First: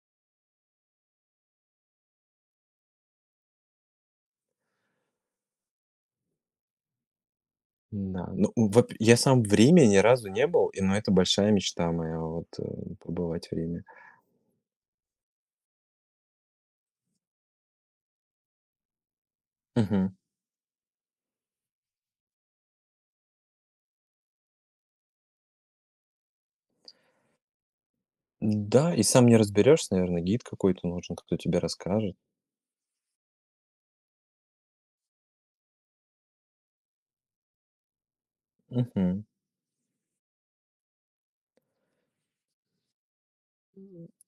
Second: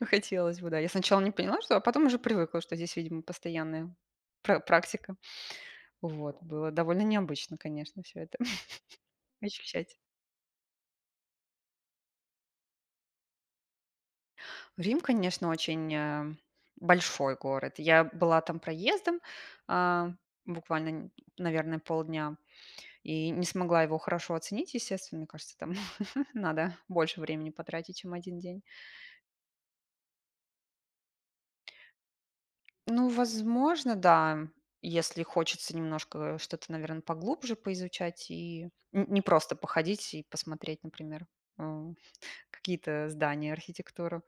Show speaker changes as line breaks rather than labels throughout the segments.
Хотелось бы, да, я сначала не поняла, что, а потом уже привыкла, что здесь, видимо, постоянная пра практика. Вот, было довольно необычно, конечно, всё
Да.
это
Ну, вот я сам в Риме
ощущать.
ни разу не был, и, ну, это большая мечта моя, в вот, э, побывать в Риме.
Рим, конечно, очень, э, большой город. Я была там проездом, а,
Мгм.
буквально, не наверное, полдня, и не смогла его хорошо оценить. Естественно, мне кажется, там надо больше времени потратить, чем 1 день.
Н-да, и сам не разберёшься, наверное, гид какой-то нужен, кто тебе расскажет.
Ну, возможно, да, если хочется немножко что-то, наверно, поглубже поизучать и н не
Мгм.
просто походить и посмотреть, например, э, какие-то здания, архитектуру.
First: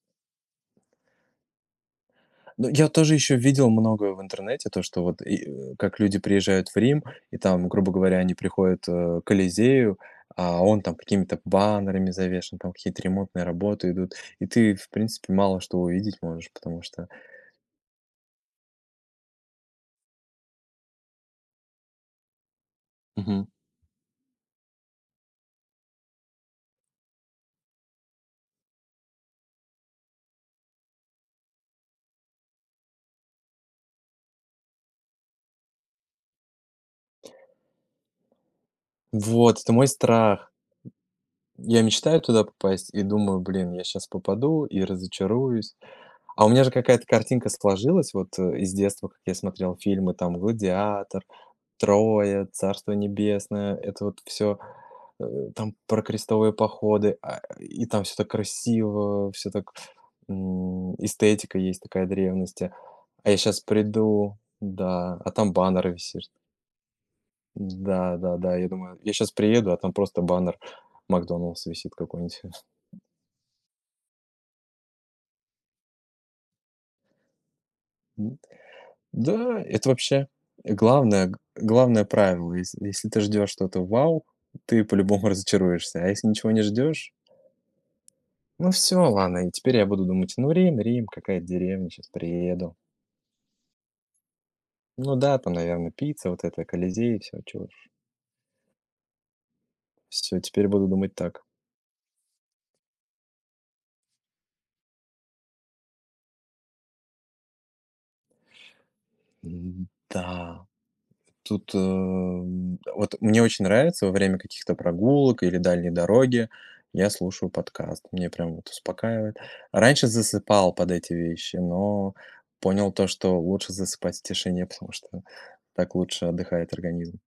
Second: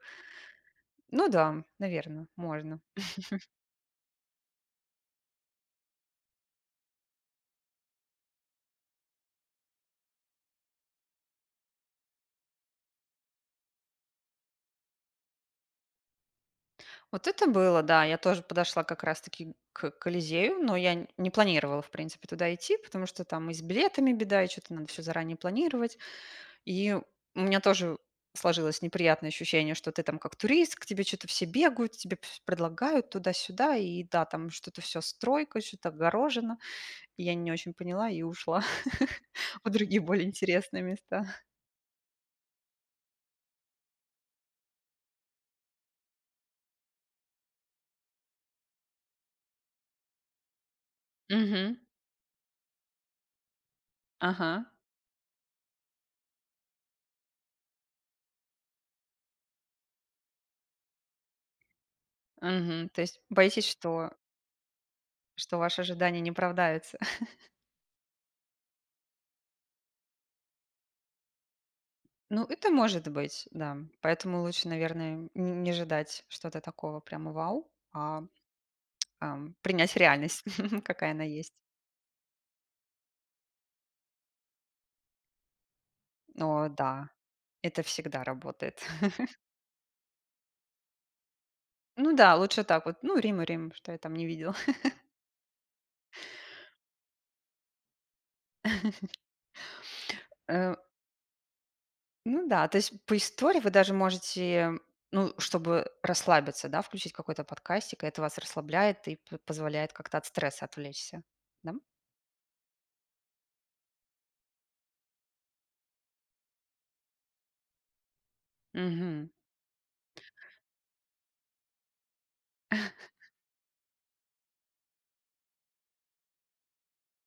Ну да, наверное,
Ну,
можно.
я тоже ещё видел многое в интернете, то, что вот, и, э, как люди приезжают в Рим, и там, грубо говоря, они приходят, а, к Колизею, а он там какими-то баннерами завешен, там какие-то ремонтные работы идут, и ты, в принципе, мало что увидеть можешь, потому что
Вот это было, да, я тоже подошла как раз таки к Колизею, но я не планировала, в принципе, туда идти, потому что
Мгм.
там и с билетами беда, и что-то надо всё заранее планировать. И у меня тоже сложилось неприятное ощущение, что ты там как турист, к тебе что-то все бегают, тебе всё предлагают туда-сюда, и, да, там что-то всё стройка, что-то огорожено. Я не очень поняла и ушла
Вот,
в
это мой
другие более
страх.
интересные места.
Я мечтаю туда попасть и думаю: "Блин, я щас попаду и разочаруюсь". А у меня же какая-то картинка сложилась вот, э, из детства, как я смотрел фильмы, там "Гладиатор",
Мгм.
"Троя", "Царство небесное", это вот всё,
Ага.
э, там про крестовые походы, а, и там всё так красиво, всё так, м, эстетика есть такая древности,
Мгм. То есть
а я сейчас
боитесь, что
приду, да, а там
что ваши
баннер
ожидания
висит.
не оправдаются?
Да, да, да, я думаю, я щас приеду, а там просто баннер "Макдональдс" висит какой-нибудь.
Ну, это может быть, да. Поэтому лучше, наверное, не не ожидать что-то такого прямо вау, а,
М, вот.
ам,
Да, это
принять
вообще
реальность, какая она
главное г
есть.
главное правило. Если если ты ждешь что-то вау, ты по-любому разочаруешься, а если ничего не
О да,
ждешь
это всегда
Ну,
работает.
всё, ладно, и теперь я буду думать: "Ну, Рим Рим, какая-то деревня, щас
Ну да, лучше
приеду".
так вот, ну, Рим и Рим, что я там не видела?
Ну да, там, наверно, пицца, вот это, Колизеи, всё, чего уж. Всё, теперь я
Э
буду думать так.
Ну да, то есть по истории вы даже можете, ну, чтобы расслабиться, да, включить какой-то подкастик, и это вас расслабляет, и п позволяет как-то от стресса
М-да.
отвлечься. Да?
Тут, эм, вот мне очень нравится во время каких-то прогулок или дальней дороги я слушаю подкаст. Меня прям вот
Мгм.
успокаивает. Раньше засыпал под эти вещи, но понял то, что лучше засыпать в тишине, потому что так лучше отдыхает организм.